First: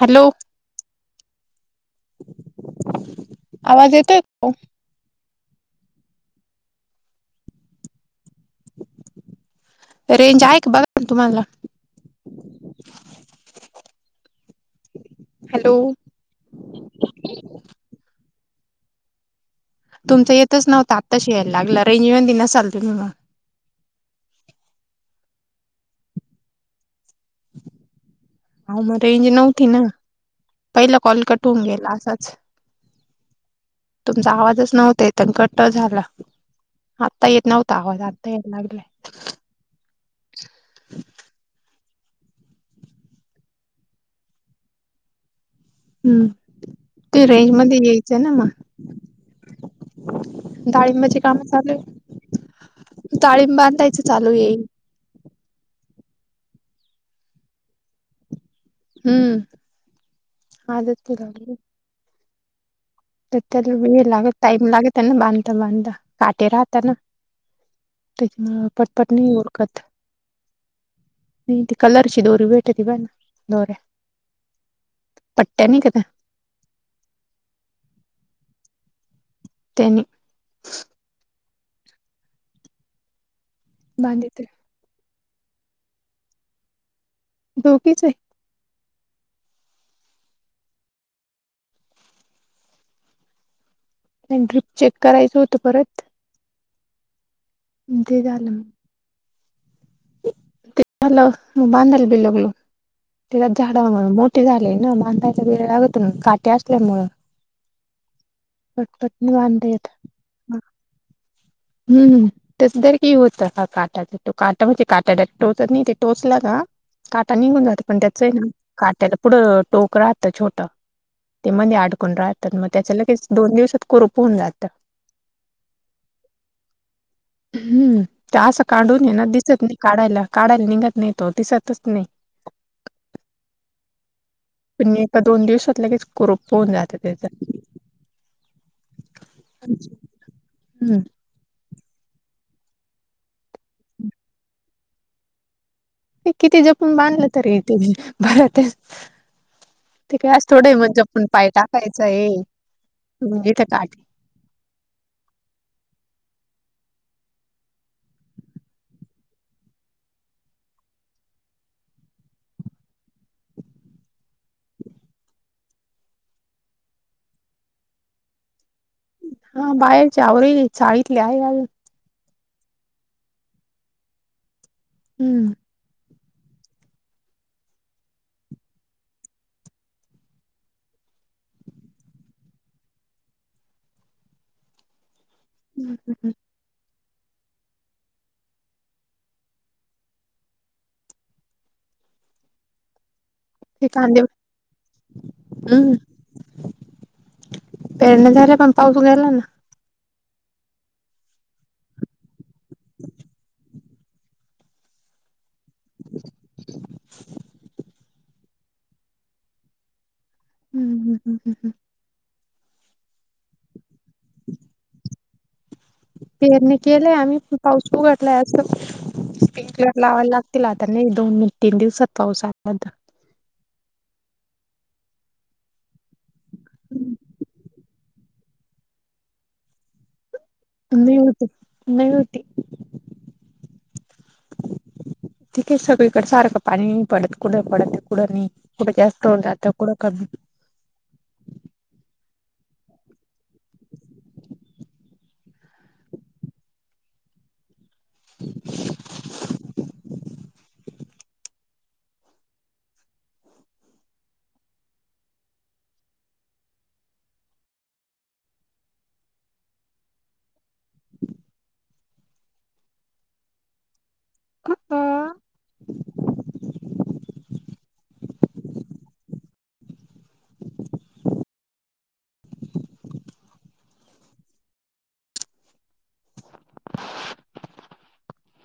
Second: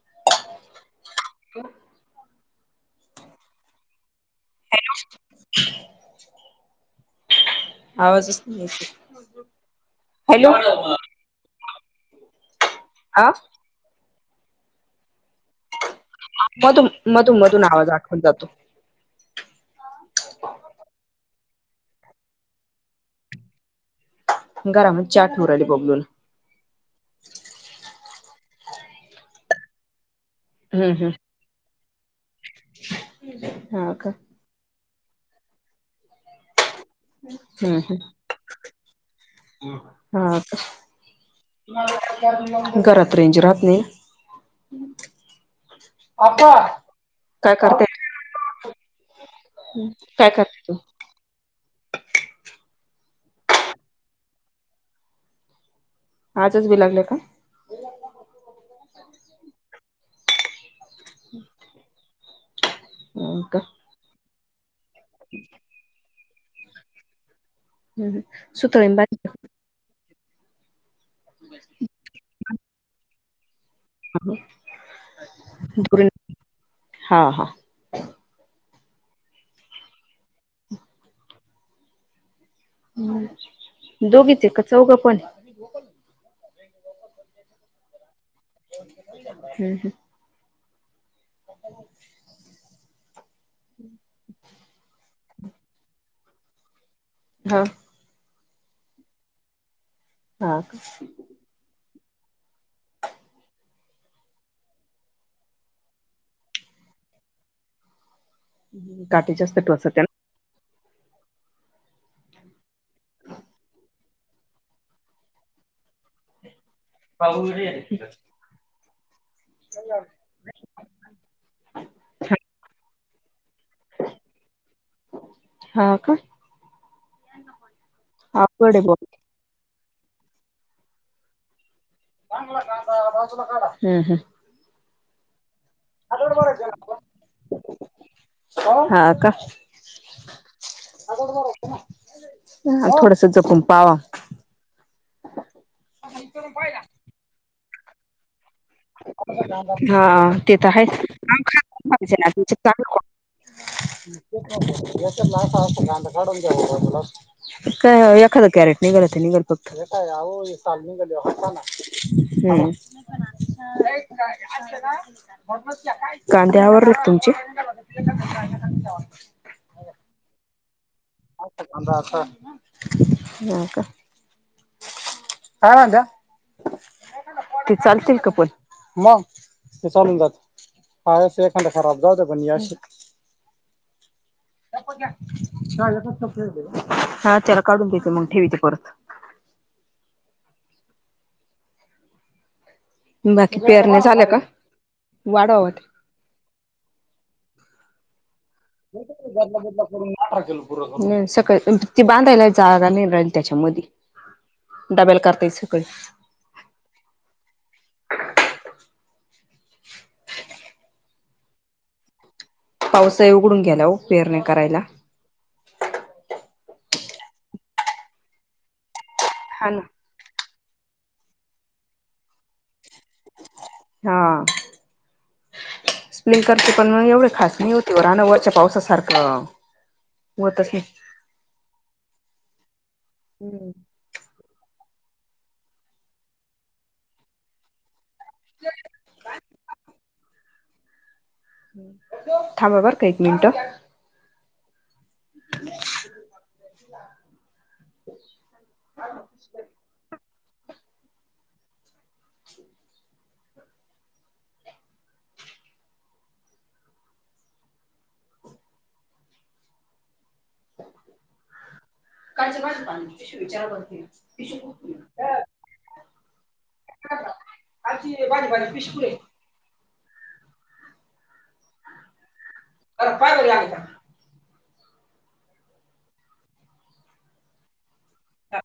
Hello ह आवाज येतोय? आवाज येत नाही रेंज हॅलो आहे का बघा तुम्हाला हा हॅलो मधून मधून मधून आवाज आखवून जातो. तुमच येतच नव्हता आता श यायला लागलं रेंज मध्ये नसाल तुम्ही मग घरामध्ये ट उरली बघलून रेज नव्हती ना? हम्म पहिला कॉल हम्म कटवून गेला असाच हा का तुमचा आवाजच नव्हता कट झालं आता येत नव्हता हम्म आवाज हम्म आता यायला लागलाय हा का घरात रेंज राहात नाही हम्म अ ते काय रेंज मध्ये करते यायचं ना मग ह् काय करते तू तांबाचे काम चालू ताळम बांधायच चालू येईल आजच भी लागले काय. हम्म आ. तर हो का त्याला लागत टाइम लागेत ना बांधता बांधता काटे राहता ना. हम्म त्याची सुतळी पटपट बांध नाही ओळखत. नाही त कलरची दोरी भेटी ब ना दोऱ्या. पट्ट्या नाही का त्या हा हा. त्यांनी ह दोघीच बांधिते आहे का चौघं पण. दोघेच आहे. हम्म ह्. हम्. आणि ड्र्रीप चेक करायचं होतं परत. हा. ते झालं. हा का. हॅलो बांधल बिलगल. त्याच्या झाडा म्हणून मोठे झाले ना मांायचा वेर लागत काटे असल्यामु. पटपटणी काठी जास्त बांधेत. टोचते ना हम्म हम. तसदर की होतं काटाचा तो काटा म्हणजे काटा टोचत नाही ते टोचला का. काटा निघून जात पण त्याच आहे ना काट्याला पुढं टोक राहतं छोटं. ते मध्ये अडकून राहतात मग त्याच्या ल दोन दिवसात कोुप होन जातं. हा का. हम्म ते असं अवघड आहे बुवा. काढून ये ना दिसत नाही काढायला काढायला निघत नाही तो दिसतच नाही. चां हम हम. पण म एका दोन दिवसात लगेच कोप भरायचे होऊन ना जातं आपण त्याचं. हा का. हम्म थोडस जपून पावा. किती जपून बांधलं तर येते म भरत. हा ते तर आहे मग जपून आणयच ना तुमचे चांग ज तर काट च्या असा असत कांध काढून घ्या तला एखदा कॅरेट निघलत निघडपघत निघ हम ह एक का अ का कांद्या आवरत तुमची हा बाहेचीवर शाळेतले आहे अजून का हम्म आम जा ते चालतील कापण मग ते चालून जात हा से खंड खराब जाते बन हा चला काढून देते मग ठेवित परत बाकी ते पेरण्या कांदे झालया का वाढवावत. हम्म पेरण्या झाे प नाही ग बुला सकाळी ते बांधायला जाा नाही राहिल त्याच्यामध्ये डबल करतेसक हम् हम हम ह् ह्म पावसा उघडून ग्याला पेअरणे करायला पेरणी केलेय आम्ही पाऊस उघडलाय असं हा ना स् लावाला लागत तिला आता नाही दोन तीन दिवसात पाऊस आलात हा स्पलिंकरचे पण मग एवढे खास नाही होते व राना वरच्या पावसासारखं हो त नूट नूट नाही तठीक आहे सगळीकडे सारखं पाणी पडत कुढ पडत क नाही कुठं जास्त होऊ जातं कमी थांबा बरं का एक मिनिट [inaudible] कायचशी विचार कर कमी पश आची ब ब पिशक अ काय लाग का ह